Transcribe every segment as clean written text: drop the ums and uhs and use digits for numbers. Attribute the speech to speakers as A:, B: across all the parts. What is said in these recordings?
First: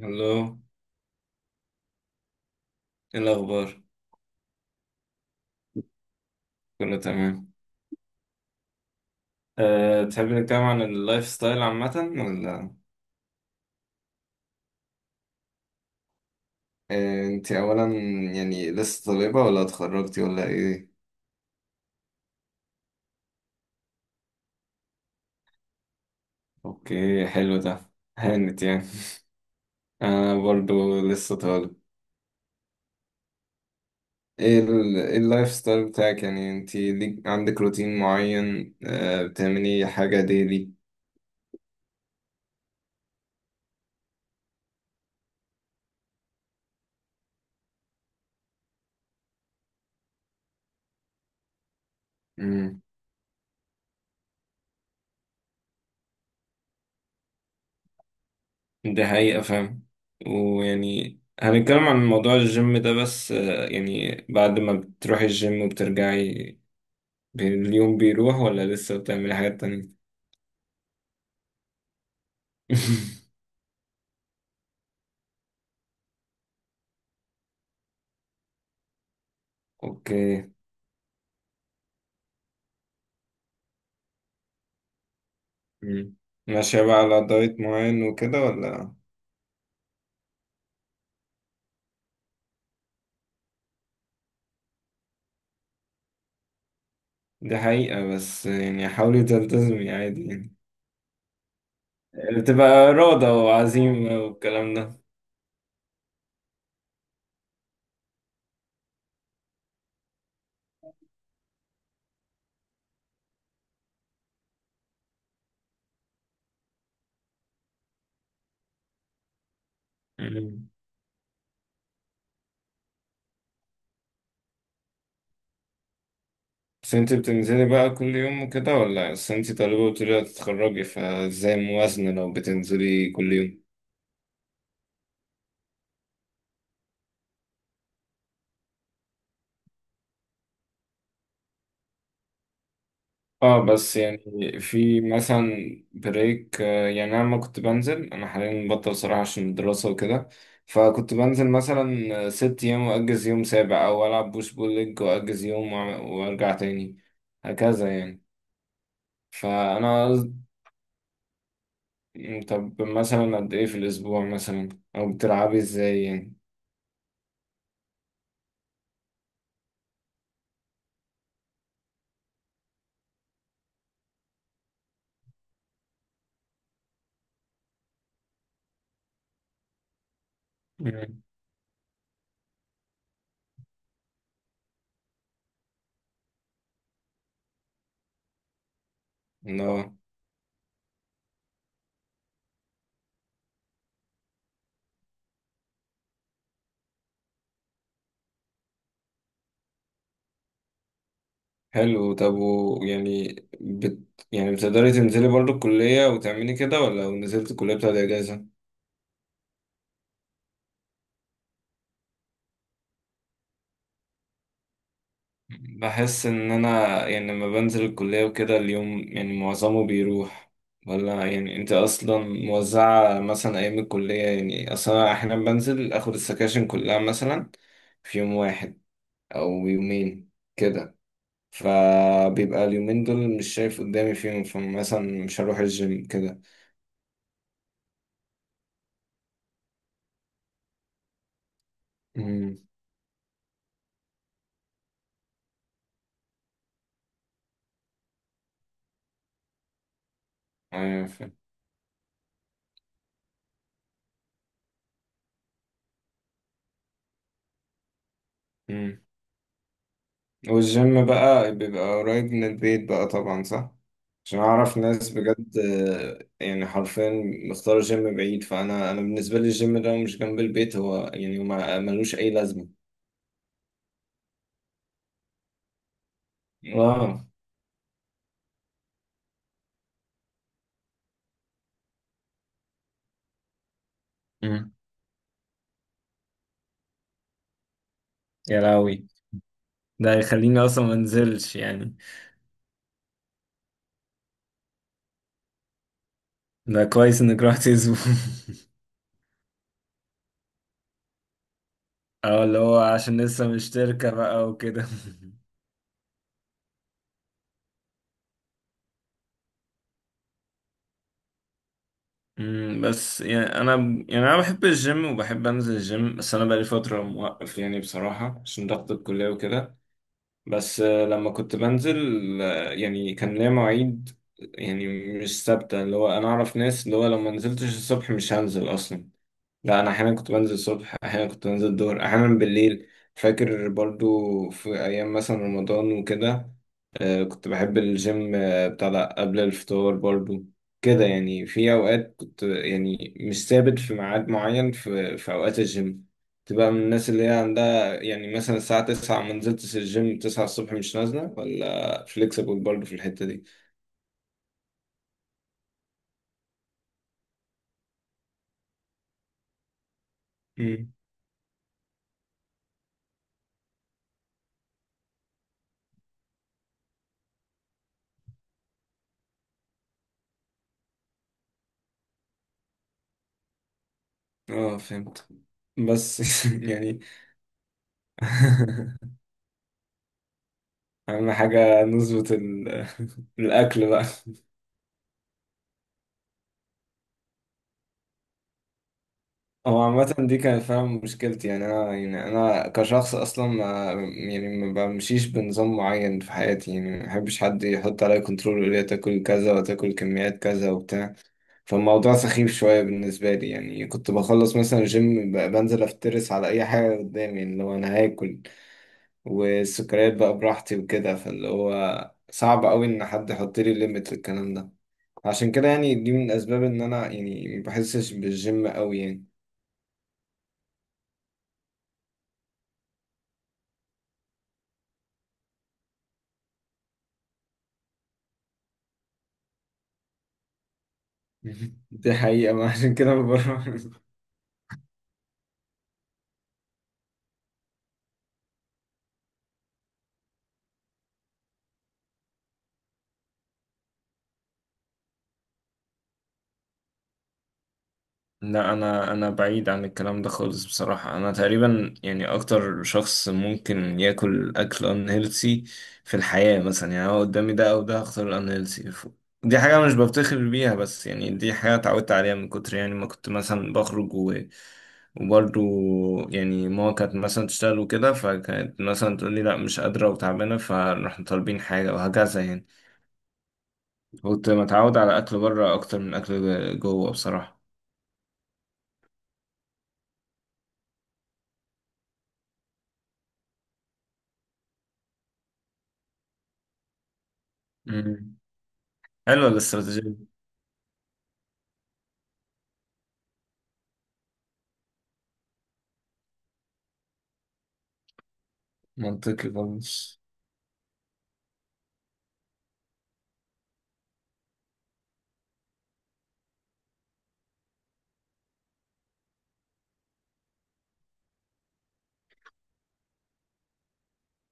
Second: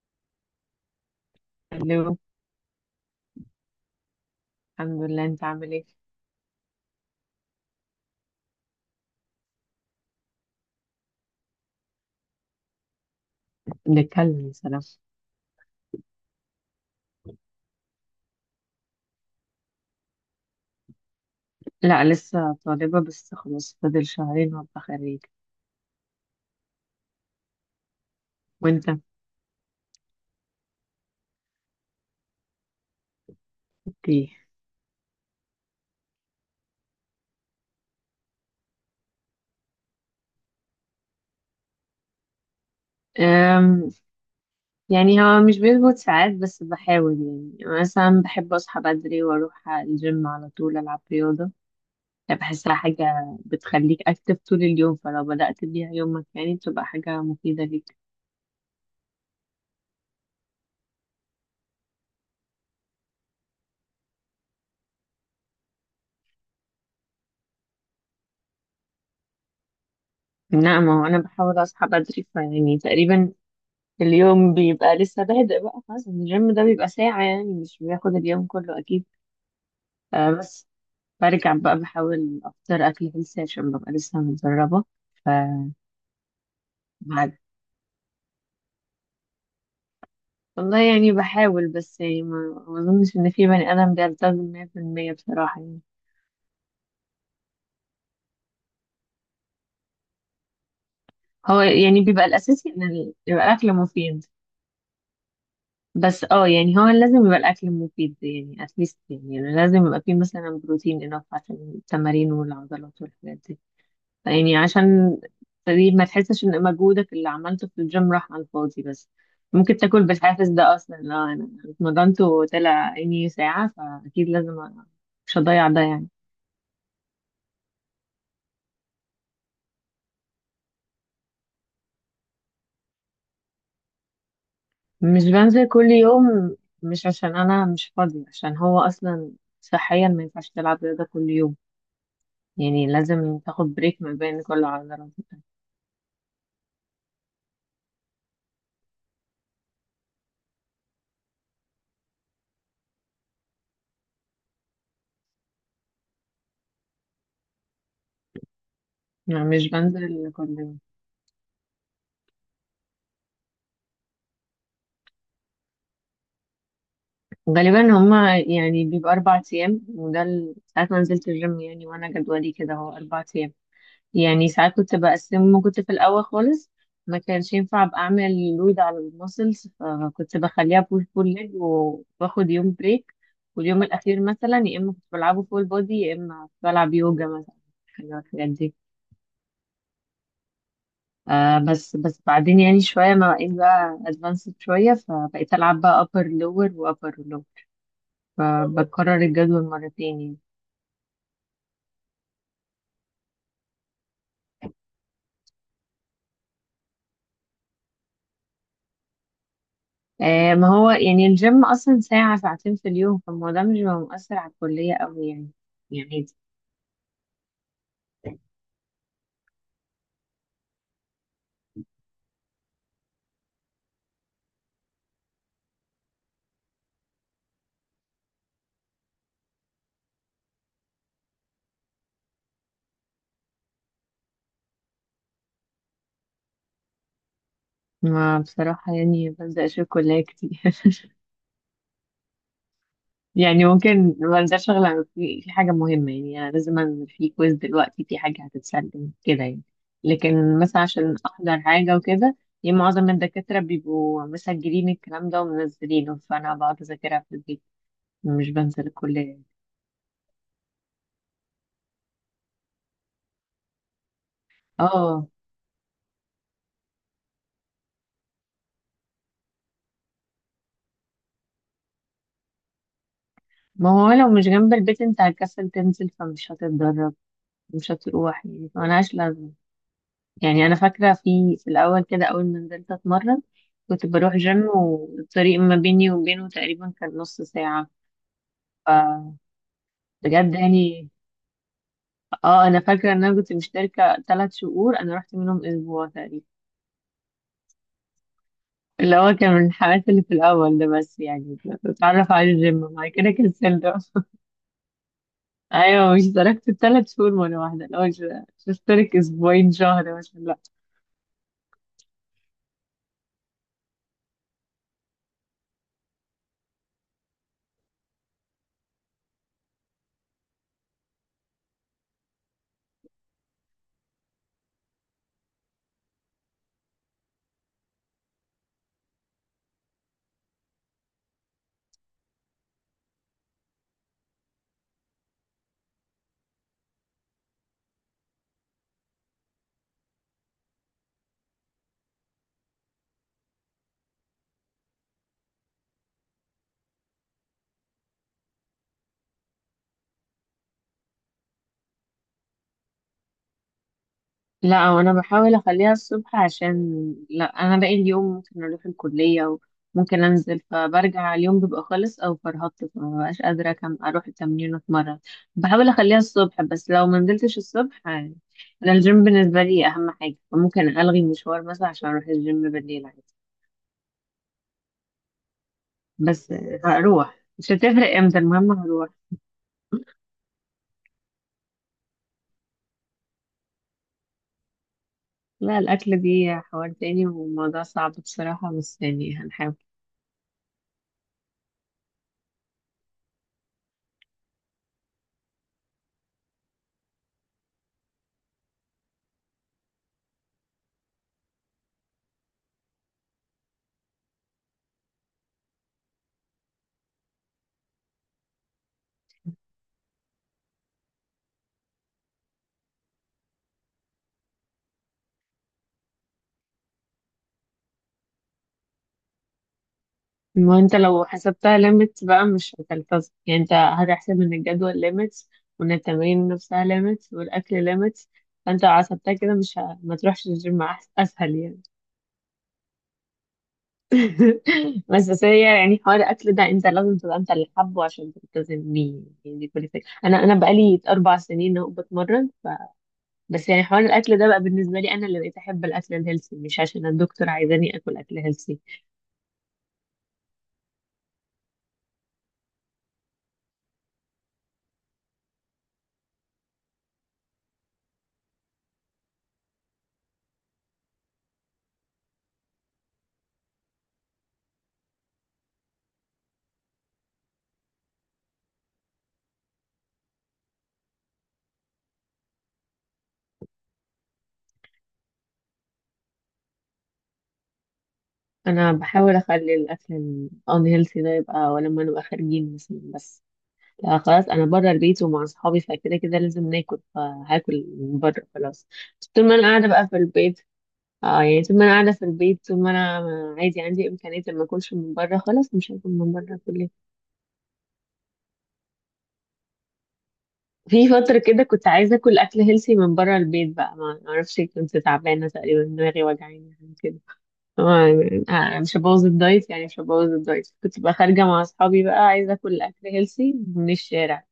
A: هلو.
B: الو.
A: ايه الاخبار؟
B: الحمد لله، انت عامل ايه؟
A: كله تمام. أه، تحب نتكلم عن اللايف ستايل عامه ولا؟
B: بنتكلم، يا سلام.
A: أه، انت اولا، لسه طالبه ولا اتخرجتي ولا ايه؟
B: لا لسه طالبة بس خلاص فاضل 2 شهور وابقى خريج.
A: اوكي، حلو ده، هانت.
B: وانت؟
A: انا برضو لسه طالب.
B: ايه.
A: ايه إيه اللايف ستايل بتاعك؟ يعني انت ليك عندك روتين معين؟ أه، بتعملي حاجه ديلي؟
B: أم يعني هو مش بيظبط ساعات بس بحاول. يعني مثلا بحب اصحى بدري واروح الجيم على طول العب رياضة. يعني بحسها
A: امم
B: حاجة بتخليك اكتف طول اليوم، فلو بدأت بيها يومك يعني بتبقى حاجة مفيدة ليك.
A: ده حقيقه، فاهم. ويعني هنتكلم عن موضوع الجيم ده، بس يعني بعد ما بتروحي الجيم وبترجعي، اليوم بيروح ولا لسه بتعملي حاجات تانية؟
B: لا ما هو انا بحاول اصحى بدري فيعني تقريبا اليوم بيبقى لسه بادئ. بقى خلاص الجيم ده بيبقى ساعة، يعني مش بياخد اليوم كله أكيد. آه
A: اوكي.
B: بس. برجع بقى بحاول أفطر أكل هيلثي عشان ببقى لسه متدربة. ف
A: مم. ماشية بقى على
B: بعد.
A: دايت معين وكده ولا؟
B: والله يعني بحاول بس يعني ما أظنش إن في بني آدم بيلتزم 100% بصراحة يعني.
A: دي حقيقة، بس يعني حاولي تلتزمي عادي.
B: هو يعني بيبقى
A: يعني بتبقى
B: الأساسي
A: إرادة
B: يبقى الأكل
A: وعزيمة
B: مفيد.
A: والكلام ده.
B: بس اه يعني هو لازم يبقى الأكل مفيد، يعني أتليست يعني لازم يبقى فيه مثلا بروتين إنف عشان التمارين والعضلات والحاجات دي. يعني عشان تقريبا ما تحسش ان مجهودك اللي عملته في الجيم راح على الفاضي بس. ممكن تاكل بالحافز
A: مم.
B: ده اصلا، لا انا اتمرنت وطلع عيني ساعة فاكيد لازم مش هضيع ده يعني.
A: بس انتي بتنزلي بقى كل يوم وكده ولا؟ بس انتي طالبة وتريدي تتخرجي، فازاي موازنة لو بتنزلي كل يوم؟
B: مش بنزل كل يوم. مش عشان انا مش فاضي، عشان هو اصلا صحيا ما ينفعش تلعب رياضة كل يوم. يعني لازم
A: اه،
B: تاخد
A: بس
B: بريك ما
A: يعني
B: بين كل
A: في
B: عضلات.
A: مثلا بريك. يعني انا لما كنت بنزل، انا حاليا مبطل صراحة عشان الدراسة وكده. فكنت بنزل مثلا ست ايام واجز يوم سابع، او العب بوش بول ليج واجز يوم وارجع تاني، هكذا يعني.
B: يعني مش
A: فانا
B: بنزل
A: قصد-
B: كل يوم.
A: طب مثلا قد ايه في الاسبوع مثلا، او بتلعبي ازاي يعني؟
B: غالبا هما يعني بيبقى 4 أيام، ساعات ما نزلت الجيم يعني وأنا جدولي كده هو 4 أيام. يعني ساعات كنت بقسمه لما كنت في الأول خالص، ما كانش ينفع أبقى أعمل لود على المسلز فكنت بخليها بول
A: مم.
B: بول ليج وباخد يوم بريك. واليوم الأخير مثلا يا إما كنت بلعبه فول بودي يا إما بلعب يوجا مثلا، حاجة من الحاجات دي.
A: لا،
B: آه بس بعدين يعني شوية ما بقيت بقى أدفانسد شوية فبقيت ألعب بقى أبر لور وأبر لور. فبكرر الجدول مرتين يعني.
A: حلو. طب بت... يعني بتقدري تنزلي برضو الكلية وتعملي كده، ولا لو نزلت الكلية بتاعت اجازة؟
B: آه ما هو يعني الجيم أصلا ساعة 2 ساعات في اليوم فالموضوع مش بيبقى مؤثر على الكلية أوي يعني. يعني
A: بحس ان انا يعني لما بنزل الكلية وكده، اليوم يعني معظمه بيروح. ولا يعني انت اصلا موزعة مثلا ايام الكلية؟ يعني اصلا أنا احيانا بنزل اخد السكاشن كلها مثلا في يوم واحد او يومين كده. فبيبقى اليومين دول مش شايف قدامي فيهم، فمثلا مش هروح الجيم كده.
B: ما بصراحة يعني بنزل أشوف كلية كتير
A: امم.
B: يعني ممكن بنزل شغل في حاجة مهمة، يعني أنا لازم أعمل في كويز دلوقتي في حاجة هتتسلم كده يعني. لكن مثلا
A: ايوه،
B: عشان
A: فاهم.
B: أحضر حاجة وكده. يعني معظم من الدكاترة بيبقوا مسجلين الكلام ده ومنزلينه فأنا بقعد أذاكرها في البيت. مش بنزل الكلية يعني.
A: والجيم بقى بيبقى قريب من البيت بقى طبعا، صح؟ عشان أعرف ناس
B: اه
A: بجد، يعني حرفيا مختار جيم بعيد. فأنا بالنسبة لي الجيم ده مش جنب البيت، هو يعني ما ملوش أي لازمة.
B: ما هو لو مش جنب البيت انت هتكسل تنزل فمش
A: واو.
B: هتتدرب. مش هتروح يعني ملهاش لازمة. يعني انا فاكره في الاول كده اول ما نزلت اتمرن كنت بروح جيم
A: مم.
B: والطريق ما بيني وبينه تقريبا كان نص ساعه.
A: يا لهوي،
B: فبجد
A: ده يخليني اصلا ما
B: يعني.
A: انزلش يعني.
B: اه انا فاكره ان انا كنت مشتركه 3 شهور انا رحت منهم اسبوع تقريبا،
A: ده كويس انك رحت اسبوع.
B: اللي هو كان من الحماس اللي في الاول ده بس يعني. بتعرف
A: اه،
B: على
A: اللي هو
B: الجيم بعد
A: عشان
B: كده
A: لسه
B: كنسلت
A: مشتركة بقى وكده.
B: ايوه مش اشتركت ال 3 شهور مره واحده، اللي هو مش هشترك 2 اسابيع شهر مثلا.
A: مم، بس انا بحب الجيم وبحب انزل الجيم، بس انا بقالي فترة موقف يعني بصراحة عشان ضغط الكلية وكده. بس لما كنت بنزل، يعني كان ليا مواعيد يعني مش ثابتة. اللي هو أنا أعرف ناس اللي هو لو ما نزلتش الصبح مش هنزل أصلا. لا، انا احيانا كنت بنزل الصبح، احيانا كنت بنزل الظهر، احيانا بالليل. فاكر برضو في ايام مثلا رمضان وكده، آه، كنت بحب الجيم بتاع ده قبل الفطار برضو. كده يعني في اوقات كنت يعني مش ثابت في ميعاد معين في اوقات الجيم. تبقى من الناس اللي هي عندها يعني مثلا الساعة 9، ما نزلتش الجيم 9 الصبح مش نازلة، ولا فليكسبل برضو في الحتة دي.
B: لا وانا بحاول اخليها الصبح عشان لا انا باقي اليوم ممكن اروح الكلية وممكن انزل
A: امم.
B: فبرجع اليوم بيبقى خلص او فرهطت فما بقاش قادرة كم اروح التمرين واتمرن. بحاول اخليها الصبح بس لو ما نزلتش الصبح انا الجيم بالنسبة لي اهم حاجة فممكن الغي مشوار مثلا عشان اروح الجيم بالليل عادي.
A: اه، فهمت. بس
B: بس
A: يعني
B: هروح مش هتفرق امتى المهم هروح.
A: اهم حاجه نظبط الاكل بقى.
B: لا الاكل دي حوار تاني وموضوع صعب بصراحة بس يعني هنحاول.
A: هو عامه دي كانت فعلا مشكلتي. يعني انا يعني انا كشخص اصلا ما بمشيش بنظام معين في حياتي. يعني ما بحبش حد يحط عليا كنترول ويقول لي تاكل كذا وتاكل كميات كذا وبتاع. فالموضوع سخيف شويه بالنسبه لي. يعني كنت بخلص مثلا الجيم، بنزل افترس على اي حاجه قدامي. يعني اللي هو انا هاكل والسكريات بقى براحتي وكده. فاللي هو صعب قوي ان حد يحط لي ليميت للكلام ده. عشان كده يعني دي من الأسباب إن أنا يعني ما بحسش بالجيم أوي يعني.
B: ما انت لو حسبتها ليميتس بقى مش هتلتزم، يعني انت هتحسب ان الجدول ليميتس وان التمارين نفسها ليميتس والاكل ليميتس. فانت لو حسبتها كده مش ه... ما تروحش الجيم اسهل يعني.
A: دي حقيقة، ما عشان كده ما بروح.
B: بس هي يعني حوار الاكل ده انت لازم تبقى انت اللي حابه عشان تلتزم بيه، يعني دي كل الفكره. انا بقالي 4 سنين اهو بتمرن بس يعني حوار الاكل ده بقى بالنسبه لي انا اللي بقيت احب الاكل الهيلثي مش عشان الدكتور عايزاني اكل اكل
A: لا،
B: هيلثي.
A: انا بعيد عن الكلام ده خالص بصراحه. انا تقريبا يعني اكتر شخص ممكن ياكل اكل unhealthy في الحياه. مثلا يعني هو قدامي ده او ده، هختار الانهيلثي. دي حاجه مش بفتخر بيها، بس يعني دي حاجه اتعودت عليها من كتر يعني ما كنت مثلا وبرضو يعني ماما كانت مثلا تشتغل وكده، فكانت مثلا تقول لي لا مش قادره وتعبانه، فنروح طالبين حاجه وهكذا يعني. كنت متعود على اكل بره اكتر من اكل جوه بصراحه.
B: انا بحاول اخلي الاكل الان هيلثي ده يبقى ولما نبقى خارجين مثلا بس. لا خلاص انا بره البيت ومع اصحابي فكده كده لازم ناكل فهاكل من
A: مم.
B: بره خلاص. بس طول
A: حلوه
B: ما انا قاعده بقى
A: الاستراتيجيه.
B: في البيت. اه يعني طول ما انا قاعده في البيت، طول ما انا عادي عندي امكانيه إن ما اكلش من بره خلاص مش هاكل من بره كل.
A: منطقي خالص.
B: في فتره كده كنت عايزه اكل اكل هيلثي من بره البيت بقى، ما اعرفش كنت تعبانه تقريبا دماغي وجعاني حاجة كده. آه، مش هبوظ الدايت يعني مش هبوظ الدايت. كنت بقى خارجة مع أصحابي بقى عايزة أكل أكل هيلسي من الشارع،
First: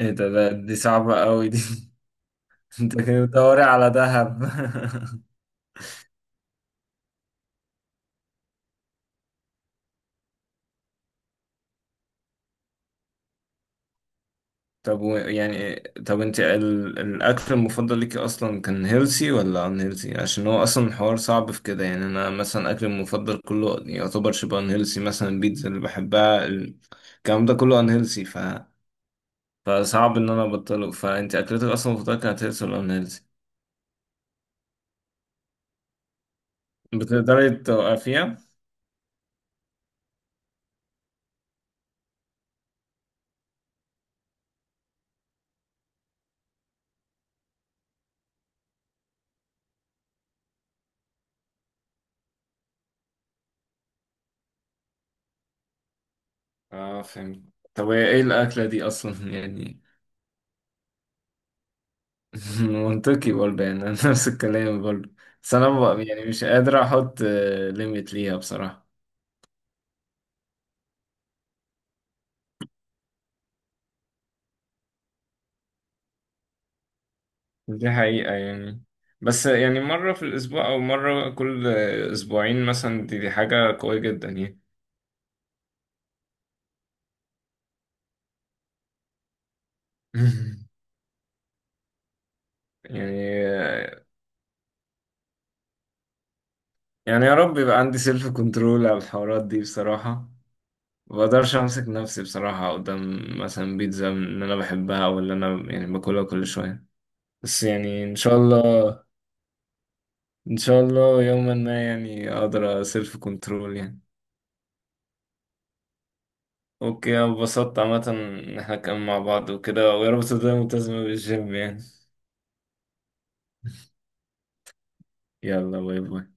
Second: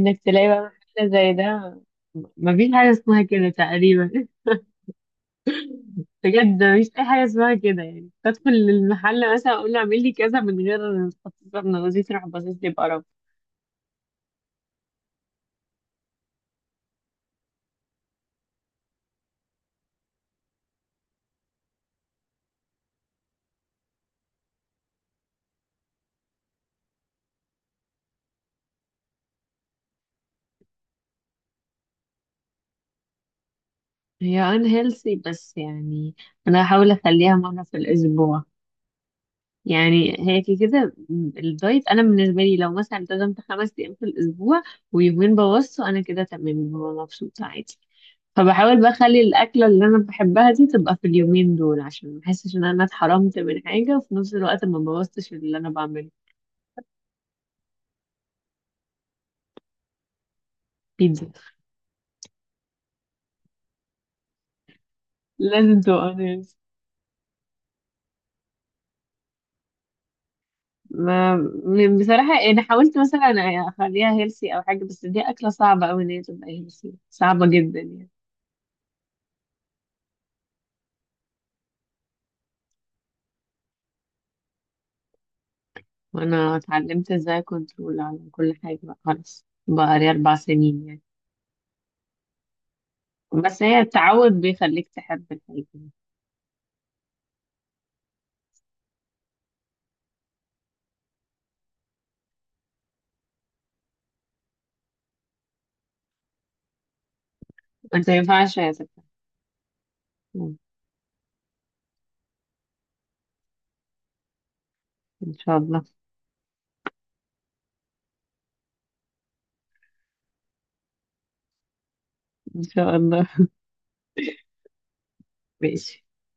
A: ايه ده؟
B: تلاقي
A: ده
B: بقى
A: دي
B: محل
A: صعبة
B: زي
A: قوي دي.
B: ده. مفيش حاجة
A: انت
B: اسمها
A: كده
B: كده
A: بتدوري على
B: تقريبا
A: دهب.
B: بجد مفيش أي حاجة اسمها كده، يعني بدخل المحل مثلا أقول له اعمل لي كذا من غير تخصص ابن جوزي تروح باصص لي بقرف.
A: طب، و يعني طب انت الاكل المفضل ليكي اصلا كان هيلسي ولا ان هيلسي؟ عشان هو اصلا الحوار صعب في كده. يعني انا مثلا اكلي المفضل كله يعتبر شبه ان هيلسي. مثلا البيتزا اللي بحبها، الكلام ده كله ان هيلسي. فصعب ان انا ابطله. فانت اكلتك اصلا المفضلة كانت هيلسي ولا ان هيلسي؟
B: هي ان هيلسي بس يعني أنا هحاول أخليها
A: بتقدري
B: مرة في
A: توقفيها؟
B: الأسبوع. يعني هي كده كده الدايت انا بالنسبه لي لو مثلا التزمت 5 ايام في الاسبوع ويومين بوظته انا كده تمام ببقى مبسوطه عادي. فبحاول بقى اخلي الاكله اللي انا بحبها دي تبقى في اليومين دول عشان ما احسش ان انا اتحرمت من حاجه وفي نفس الوقت ما بوظتش اللي انا بعمله.
A: اه، فهمت. طب هي ايه الاكلة دي اصلا؟ يعني
B: بيتزا.
A: منطقي برضه. يعني أنا نفس الكلام برضه. بس أنا
B: لازم تبقى
A: بقى يعني مش
B: honest.
A: قادر أحط ليميت ليها بصراحة.
B: ما بصراحه انا حاولت مثلا اخليها هيلسي او حاجه، بس دي اكله صعبه قوي ان هي تبقى هيلسي، صعبه جدا
A: دي
B: يعني.
A: حقيقة يعني. بس يعني مرة في الأسبوع أو مرة كل أسبوعين مثلا، دي حاجة قوية جدا يعني.
B: وانا اتعلمت ازاي كنترول على كل حاجة بقى خلاص بقى لي اربع سنين يعني. بس هي
A: يعني
B: التعود بيخليك تحب الحاجة.
A: يا رب يبقى عندي سيلف كنترول على الحوارات دي بصراحة. ما بقدرش أمسك نفسي بصراحة قدام مثلا بيتزا إن أنا بحبها، أو اللي أنا يعني باكلها كل شوية. بس يعني
B: انت ما
A: إن شاء
B: ينفعش يا ستة.
A: الله. ان شاء الله يوما ما يعني اقدر سيلف كنترول يعني.
B: ان شاء الله.
A: اوكي، انا اتبسطت عامه ان احنا كنا مع بعض وكده، ويا رب تفضل ملتزمة بالجيم يعني.
B: ان شاء الله.
A: يلا، باي
B: ماشي.
A: باي.